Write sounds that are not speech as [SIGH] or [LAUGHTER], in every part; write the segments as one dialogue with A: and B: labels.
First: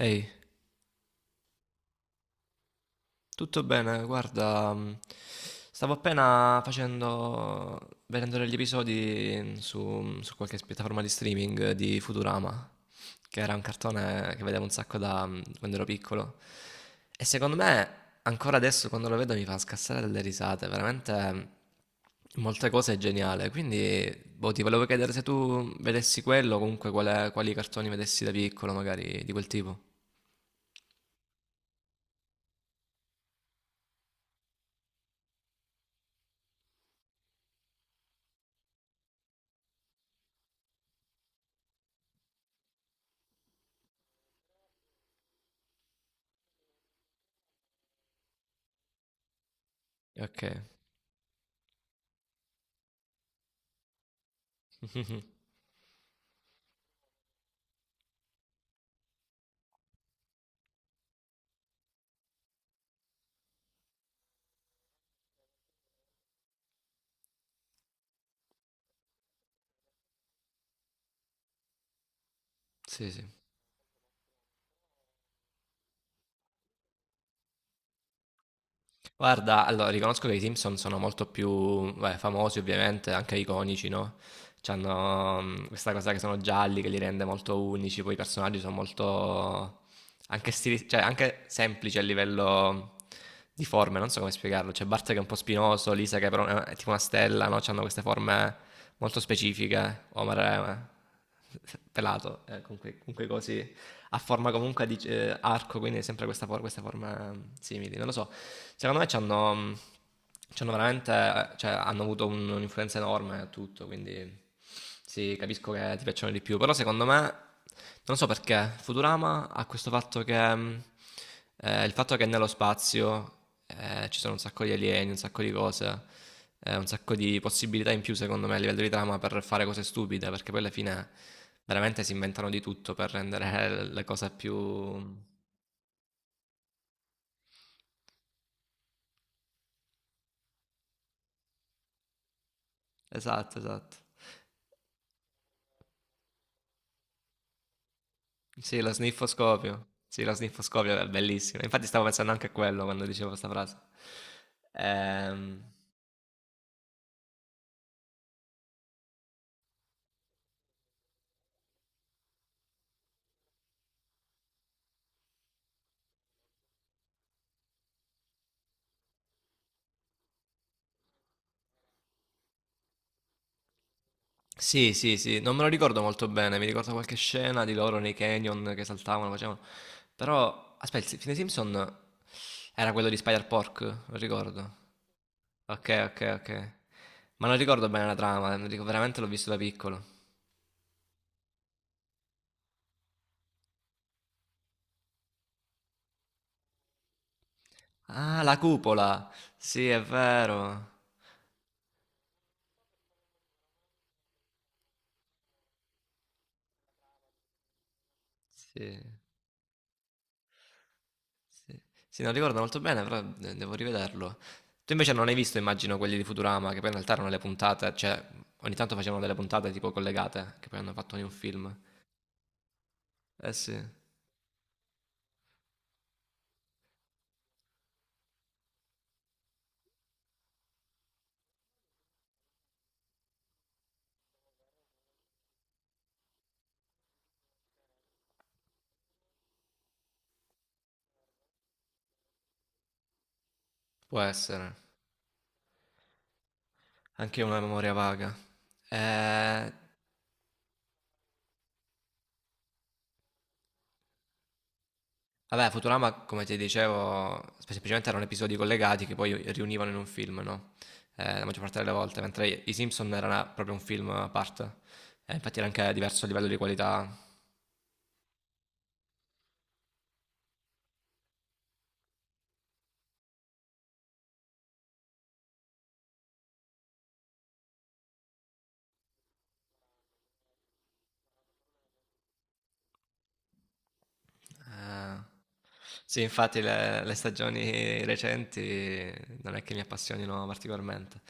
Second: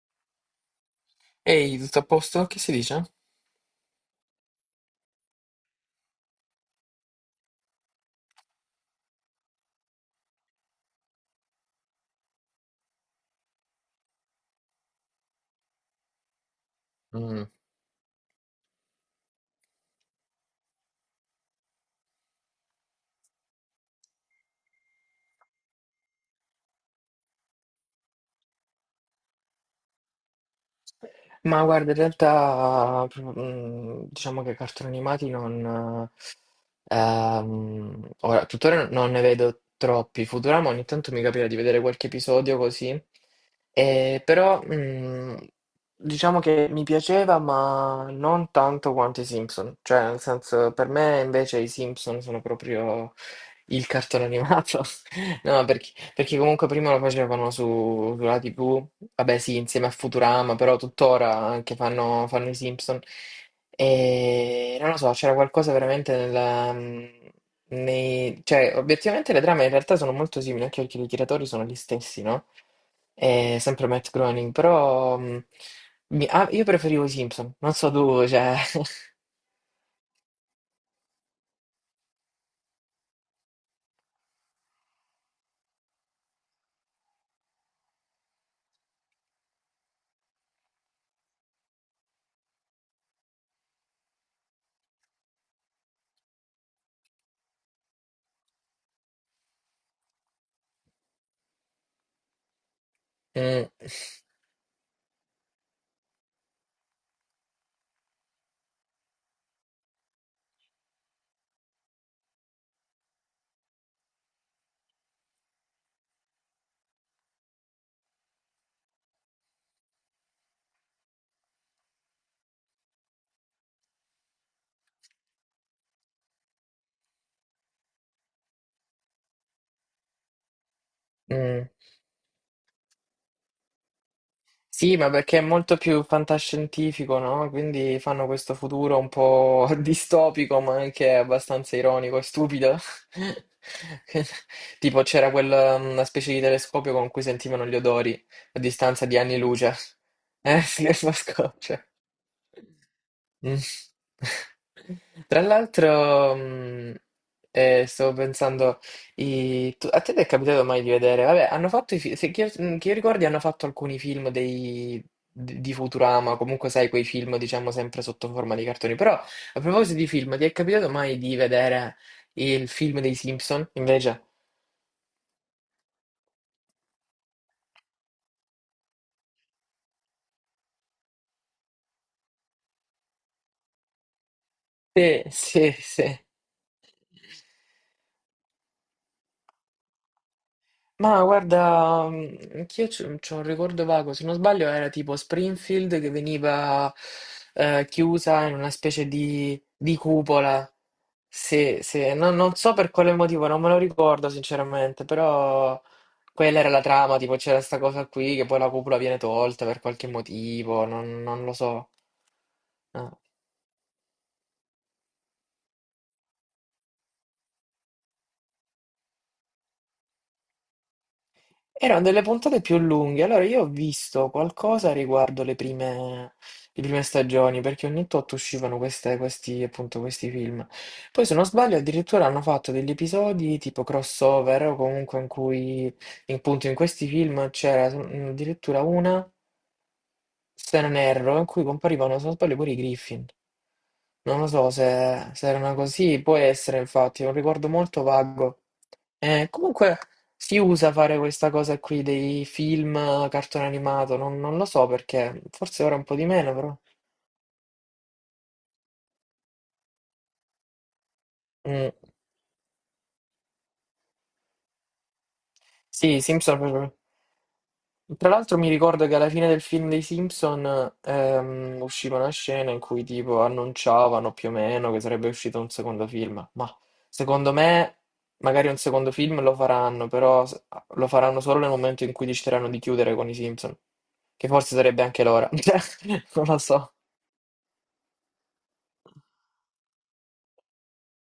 A: Ehi,
B: Ehi, tutto a posto? Che si dice?
A: tutto bene? Guarda, stavo appena vedendo degli episodi su qualche piattaforma di streaming di Futurama, che era un cartone che vedevo un sacco da quando ero piccolo. E
B: Mm.
A: secondo me, ancora adesso quando lo vedo mi fa scassare dalle risate, veramente molte cose è geniale. Quindi, boh, ti volevo chiedere se tu vedessi quello, comunque quali cartoni vedessi da piccolo, magari di quel tipo.
B: Ma guarda, in realtà diciamo che cartoni animati non... ora, tuttora non ne vedo troppi. Futurama ogni tanto mi capita di vedere qualche episodio così. Però diciamo che mi piaceva, ma non tanto quanto i Simpson. Cioè, nel
A: Ok.
B: senso, per me invece i Simpson sono proprio il cartone animato.
A: [LAUGHS]
B: [LAUGHS] No, perché, perché comunque prima lo facevano su, sulla TV, vabbè sì, insieme a Futurama, però tuttora anche fanno i Simpson. E non lo so, c'era qualcosa veramente nella... Nei, cioè, obiettivamente le trame in realtà sono molto simili, anche perché i tiratori sono gli stessi, no?
A: Sì, sì.
B: È sempre Matt Groening, però io preferivo i Simpson, non so tu, cioè...
A: Guarda, allora riconosco che i Simpson sono molto più beh, famosi, ovviamente, anche iconici, no? C'hanno questa cosa che sono gialli che li rende molto unici, poi i personaggi sono molto anche, cioè, anche semplici a livello di forme, non so come spiegarlo. C'è Bart che è un po' spinoso, Lisa che però è tipo una stella, no? C'hanno queste forme molto specifiche, Homer è [LAUGHS] pelato, con quei
B: [LAUGHS] mm,
A: cosi a forma comunque di arco, quindi sempre questa, questa forma simile. Non lo so, secondo me ci hanno veramente, cioè, hanno avuto un'influenza enorme a tutto, quindi sì, capisco che ti piacciono di più, però secondo me, non so perché, Futurama ha questo fatto che il fatto che nello spazio, ci sono un sacco di alieni, un sacco di cose, un sacco di possibilità in più secondo me a livello di trama per fare cose stupide, perché poi alla fine
B: mm.
A: veramente si inventano di tutto per rendere [LAUGHS] le cose
B: Sì, ma
A: più
B: perché è molto più fantascientifico, no? Quindi fanno questo futuro un po' [LAUGHS] distopico, ma anche abbastanza ironico e stupido.
A: esatto, esatto.
B: [LAUGHS] Tipo c'era quella una specie di telescopio con cui sentivano gli odori a
A: Sì, lo
B: distanza di anni luce.
A: sniffoscopio. Sì, lo
B: Sì,
A: sniffoscopio
B: [LAUGHS]
A: è
B: lo scopo,
A: bellissimo.
B: cioè.
A: Infatti stavo pensando anche a quello quando dicevo 'sta
B: Mm.
A: frase.
B: [LAUGHS] Tra
A: Ehm
B: l'altro, stavo pensando, a te ti è capitato mai di vedere? Vabbè, hanno fatto i fi- se, che io ricordi, hanno fatto alcuni film di Futurama, comunque sai, quei film, diciamo, sempre sotto forma di cartoni. Però, a proposito di film, ti è capitato mai di vedere il film dei Simpson, invece?
A: Sì, sì, sì, non me lo ricordo molto bene, mi ricordo qualche scena di loro nei canyon che saltavano, facevano. Però, aspetta, il fine Simpson era quello di Spider-Pork, lo ricordo.
B: Sì, sì,
A: Ok,
B: sì.
A: ok, ok. Ma non ricordo bene la trama, non dico- veramente l'ho visto da piccolo.
B: Ma guarda, anch'io c'ho un ricordo vago, se non sbaglio era tipo Springfield che veniva
A: Ah,
B: chiusa in
A: la
B: una specie
A: cupola! Sì,
B: di
A: è
B: cupola.
A: vero.
B: Sì, sì, non, non so per quale motivo, non me lo ricordo sinceramente, però quella era la trama, tipo c'era sta cosa qui che poi la cupola
A: Sì,
B: viene tolta per qualche motivo, non, non lo
A: sì.
B: so.
A: Sì, non ricordo molto bene, però
B: Eh.
A: devo rivederlo. Tu invece non hai visto, immagino, quelli di Futurama, che poi in realtà erano le puntate, cioè ogni tanto facevano delle puntate tipo collegate, che poi hanno fatto ogni un film.
B: Erano delle puntate più lunghe, allora
A: Eh
B: io ho
A: sì,
B: visto qualcosa riguardo le prime stagioni, perché ogni tot uscivano questi, appunto, questi film. Poi, se non sbaglio, addirittura hanno fatto degli episodi tipo crossover, o comunque in cui, appunto, in questi film c'era addirittura una, se non erro, in cui comparivano, se non sbaglio, pure i Griffin.
A: può
B: Non lo so
A: essere.
B: se, se erano così, può essere infatti, è un
A: Anche io ho una
B: ricordo
A: memoria
B: molto
A: vaga.
B: vago.
A: Eh,
B: Comunque si usa fare questa cosa qui dei film, cartone animato, non, non lo so perché,
A: Vabbè,
B: forse ora un
A: Futurama,
B: po' di
A: come
B: meno
A: ti
B: però.
A: dicevo, semplicemente erano episodi collegati che poi riunivano in un film, no? La maggior parte delle
B: Mm.
A: volte, mentre i Simpson era proprio un film a parte. Infatti era anche
B: Sì, i
A: diverso a livello di
B: Simpson proprio.
A: qualità.
B: Tra l'altro mi ricordo che alla fine del film dei Simpson usciva una scena in cui tipo annunciavano più o meno che sarebbe uscito un secondo film, ma secondo me magari un secondo film lo faranno, però lo faranno solo nel momento in cui decideranno di chiudere con i Simpson, che forse sarebbe
A: Ah.
B: anche l'ora, [LAUGHS] cioè,
A: Sì,
B: non lo
A: infatti
B: so.
A: le stagioni recenti non è che mi appassionino particolarmente.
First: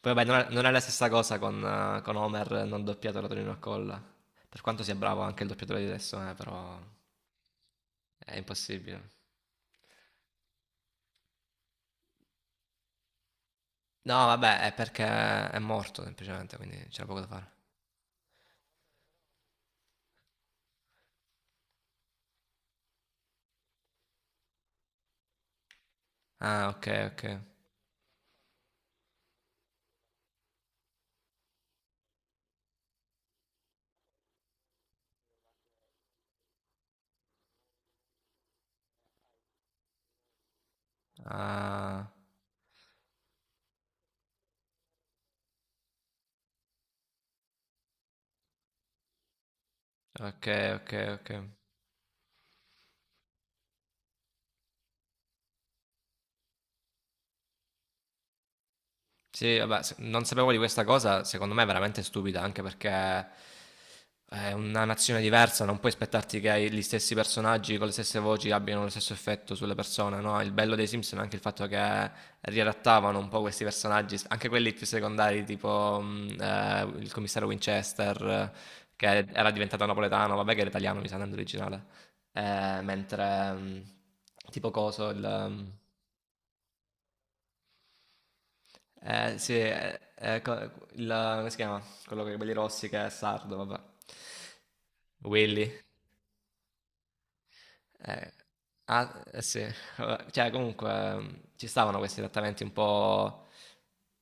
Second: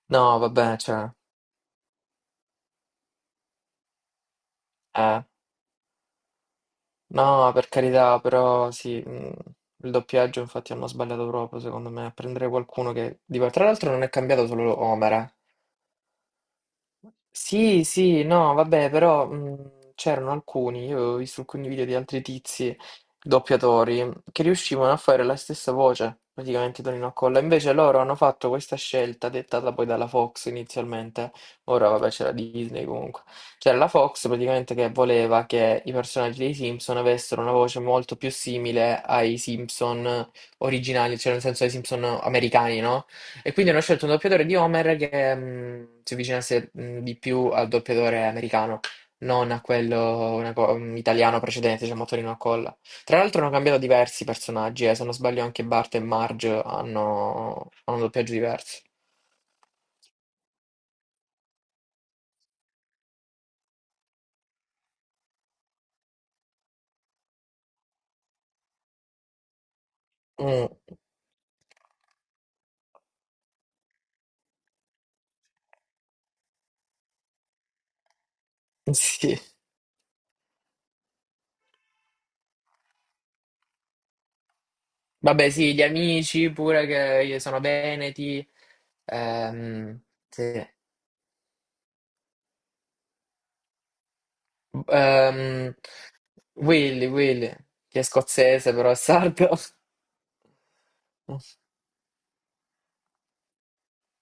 A: Poi vabbè, non
B: No,
A: è, non è
B: vabbè,
A: la stessa
B: cioè,
A: cosa con Homer non doppiato da Tonino Accolla. Per quanto sia bravo
B: eh,
A: anche il doppiatore di adesso, però
B: no, per carità,
A: è
B: però sì,
A: impossibile.
B: il doppiaggio infatti hanno sbagliato proprio, secondo me, a prendere qualcuno che... Tra l'altro non è
A: No,
B: cambiato
A: vabbè, è
B: solo
A: perché
B: Homer, eh.
A: è morto semplicemente, quindi c'era poco da fare.
B: Sì, sì, no, vabbè, però c'erano alcuni, io ho visto alcuni video di altri tizi doppiatori che riuscivano a fare la stessa voce,
A: Ah,
B: praticamente
A: ok,
B: Tonino
A: ok.
B: Accolla. Invece loro hanno fatto questa scelta dettata poi dalla Fox inizialmente. Ora vabbè c'era Disney comunque. C'era la Fox praticamente che voleva che i personaggi dei Simpson avessero una voce molto più simile ai Simpson originali, cioè nel senso ai Simpson
A: Ah,
B: americani, no? E quindi hanno scelto un doppiatore di Homer che si avvicinasse di più al doppiatore americano, non a quello
A: ok,
B: una
A: ok, ok.
B: italiano precedente, diciamo Tonino Accolla. Tra l'altro hanno cambiato diversi personaggi, se non sbaglio anche Bart e Marge hanno doppiaggi diversi.
A: Sì, vabbè, non sapevo di questa cosa, secondo me è veramente stupida, anche perché è una nazione diversa, non puoi aspettarti che gli stessi personaggi con le stesse voci abbiano lo stesso effetto sulle persone, no? Il
B: Mm,
A: bello dei Simpson è anche il fatto che riadattavano un po' questi personaggi, anche quelli più secondari, tipo il commissario Winchester,
B: [LAUGHS]
A: che
B: sì.
A: era diventato napoletano, vabbè che era italiano, mi sa, non è originale. Mentre tipo coso, il...
B: Vabbè,
A: mm,
B: sì, gli amici pure che sono veneti.
A: sì,
B: Ehm, sì.
A: il, come si chiama? Quello con i capelli rossi che è sardo, vabbè. Willy.
B: Ehm, Willy, Willy, che è
A: Eh,
B: scozzese però è
A: ah, eh
B: sardo.
A: sì, vabbè. Cioè comunque ci
B: [LAUGHS]
A: stavano questi trattamenti un po'...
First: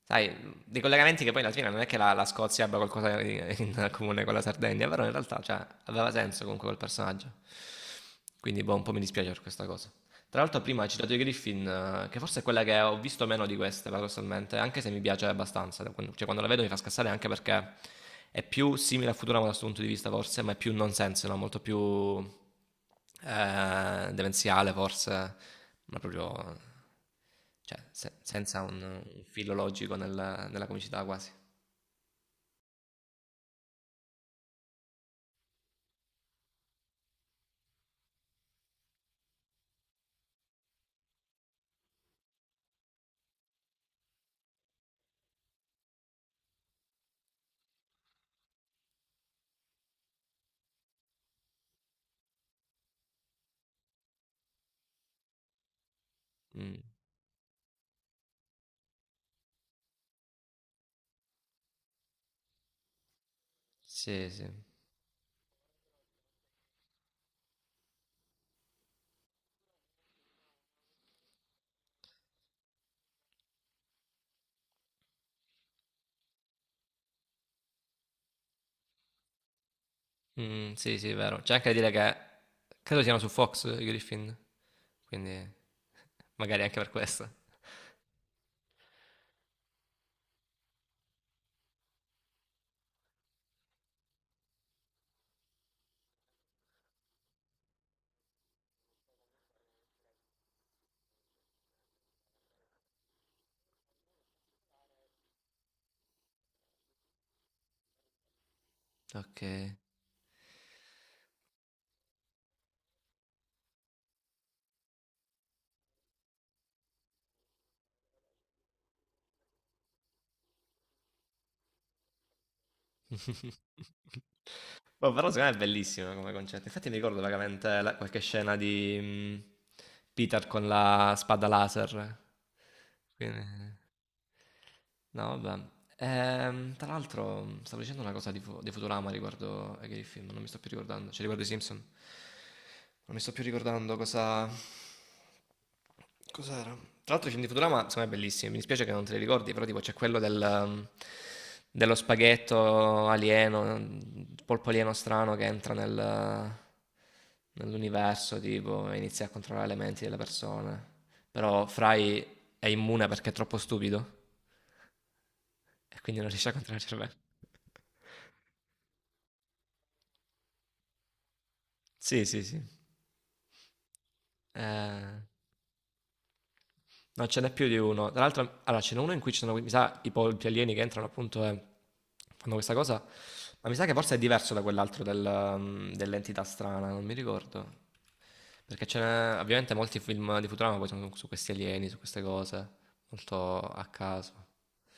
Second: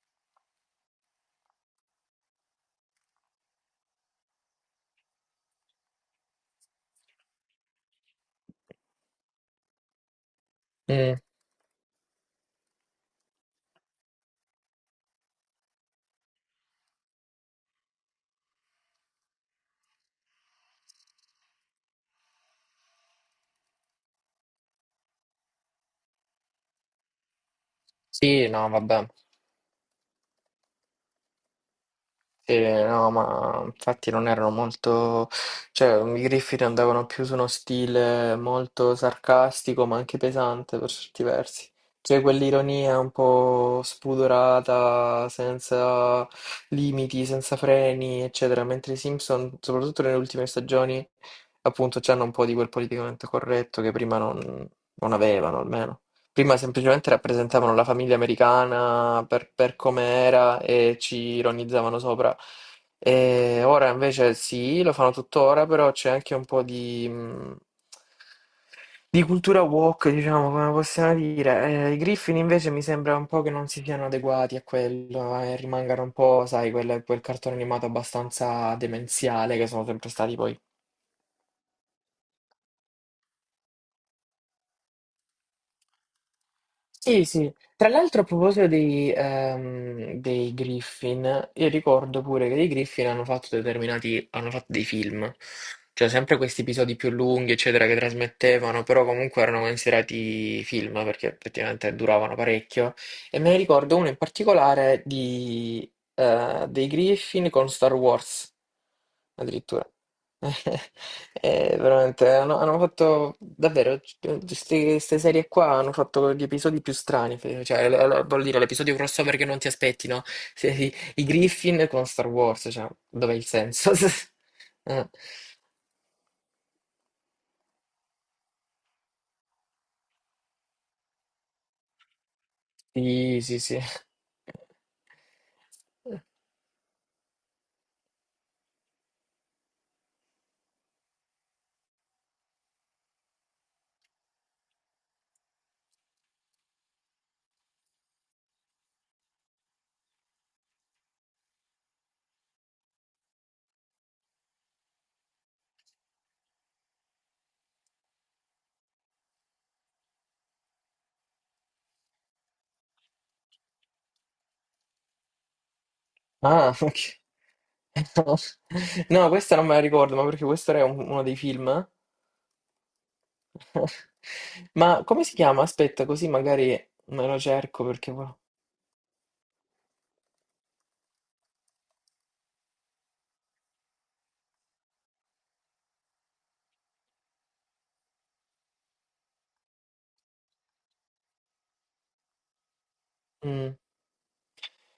A: Sai, dei collegamenti che poi alla fine non è che la, la Scozia abbia qualcosa in, in comune con la Sardegna, però in realtà, cioè, aveva senso comunque quel personaggio. Quindi boh, un po' mi dispiace per questa cosa. Tra l'altro prima hai citato i
B: Mm,
A: Griffin, che forse è quella che ho visto meno di queste, paradossalmente, anche se mi piace abbastanza. Cioè quando la vedo mi fa scassare anche perché è più simile a Futurama da questo punto di vista forse, ma è più nonsense, no? Molto più demenziale forse, ma proprio cioè,
B: sì,
A: senza
B: no,
A: un,
B: vabbè.
A: un filo logico nella comicità quasi.
B: Sì, no, ma infatti non erano molto, cioè i Griffith andavano più su uno stile molto sarcastico ma anche pesante per certi versi, cioè quell'ironia un po' spudorata, senza limiti, senza freni, eccetera, mentre i Simpson, soprattutto nelle ultime stagioni, appunto, c'hanno un po' di quel politicamente corretto che prima non avevano almeno. Prima
A: Mm,
B: semplicemente rappresentavano la famiglia americana per come era e ci ironizzavano sopra. E ora
A: sì,
B: invece
A: sì.
B: sì, lo fanno tuttora, però c'è anche un po' di cultura woke, diciamo, come possiamo dire. I Griffin invece mi sembra un po' che non si siano adeguati a quello e rimangano un po', sai, quel, quel cartone animato abbastanza demenziale che sono sempre stati poi.
A: Mm, sì, sì, è vero. C'è anche da dire che credo siano su Fox i Griffin, quindi [LAUGHS] magari anche per
B: Sì,
A: questo.
B: sì. Tra l'altro a proposito dei, dei Griffin, io ricordo pure che dei Griffin hanno fatto determinati, hanno fatto dei film, cioè sempre questi episodi più lunghi, eccetera, che trasmettevano, però comunque erano considerati film perché effettivamente duravano parecchio. E me ne ricordo uno in particolare di, dei Griffin con Star Wars,
A: Ok.
B: addirittura. [LAUGHS] Veramente hanno fatto davvero queste serie qua hanno fatto gli episodi più strani voglio dire l'episodio crossover che non ti aspetti no? I Griffin con Star Wars cioè dov'è il
A: [LAUGHS]
B: senso? [LAUGHS] Eh,
A: Boh, però secondo me è bellissimo come concetto. Infatti mi ricordo vagamente qualche scena di Peter con la spada laser.
B: sì sì sì,
A: Quindi... No, vabbè. Tra l'altro, stavo dicendo una cosa di, di Futurama riguardo a che film, non mi sto più ricordando, cioè riguardo i Simpson. Non mi sto più ricordando cosa... Cos'era? Tra l'altro i film di Futurama sono bellissimi, mi dispiace che non te li ricordi, però tipo c'è quello del, dello spaghetto alieno, polpo alieno strano che entra nel, nell'universo tipo, e inizia a controllare le menti delle persone. Però Fry è immune perché è troppo stupido. E quindi non riesce a
B: ah,
A: controllare il
B: ok.
A: cervello. [LAUGHS]
B: [LAUGHS] No, questa non me la ricordo, ma perché questo era uno dei film.
A: Sì, sì, sì.
B: [LAUGHS] Ma
A: Eh,
B: come si chiama? Aspetta, così magari
A: no,
B: me lo
A: ce n'è più di
B: cerco
A: uno.
B: perché
A: Tra l'altro, allora, ce n'è uno in cui ci sono, mi sa, i polpi alieni che entrano appunto e fanno questa cosa. Ma mi sa che forse è diverso da quell'altro del, dell'entità strana, non mi ricordo. Perché ce n'è, ovviamente molti film di Futurama poi sono su questi alieni, su queste cose, molto
B: mm.
A: a caso.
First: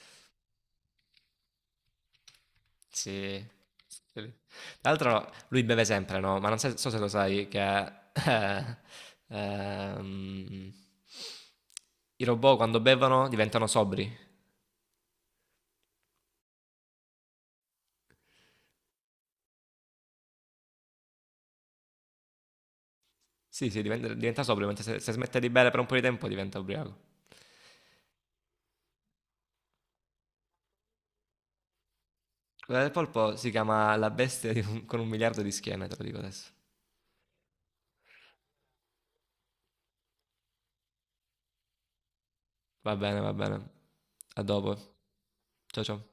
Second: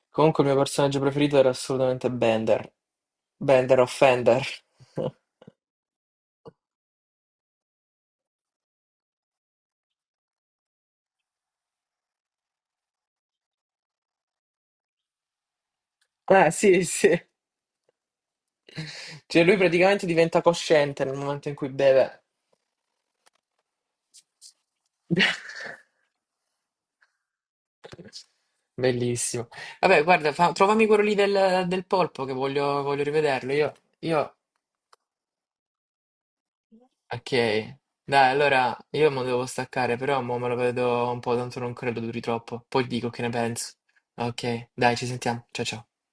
B: Comunque il mio personaggio preferito era assolutamente Bender.
A: Sì.
B: Bender o
A: Sì.
B: Fender.
A: Tra
B: [LAUGHS]
A: l'altro lui beve sempre, no, ma non se so se lo sai che, eh, ehm, i robot quando bevono diventano sobri.
B: Eh sì, sì. Cioè lui praticamente diventa cosciente nel momento in cui beve.
A: Sì, sì, diventa sobrio, mentre se se smette di bere
B: [LAUGHS]
A: per un po' di tempo diventa ubriaco.
B: Bellissimo. Vabbè, guarda, trovami quello lì del, del polpo che
A: Quella
B: voglio,
A: del
B: voglio
A: polpo si
B: rivederlo.
A: chiama La
B: Io
A: bestia di un con 1 miliardo di schiene, te lo dico adesso.
B: ok. Dai, allora io mo devo staccare, però mo me lo vedo un po', tanto non credo duri troppo. Poi
A: Va
B: dico
A: bene,
B: che ne
A: va bene.
B: penso.
A: A
B: Ok,
A: dopo.
B: dai, ci sentiamo. Ciao
A: Ciao,
B: ciao.
A: ciao.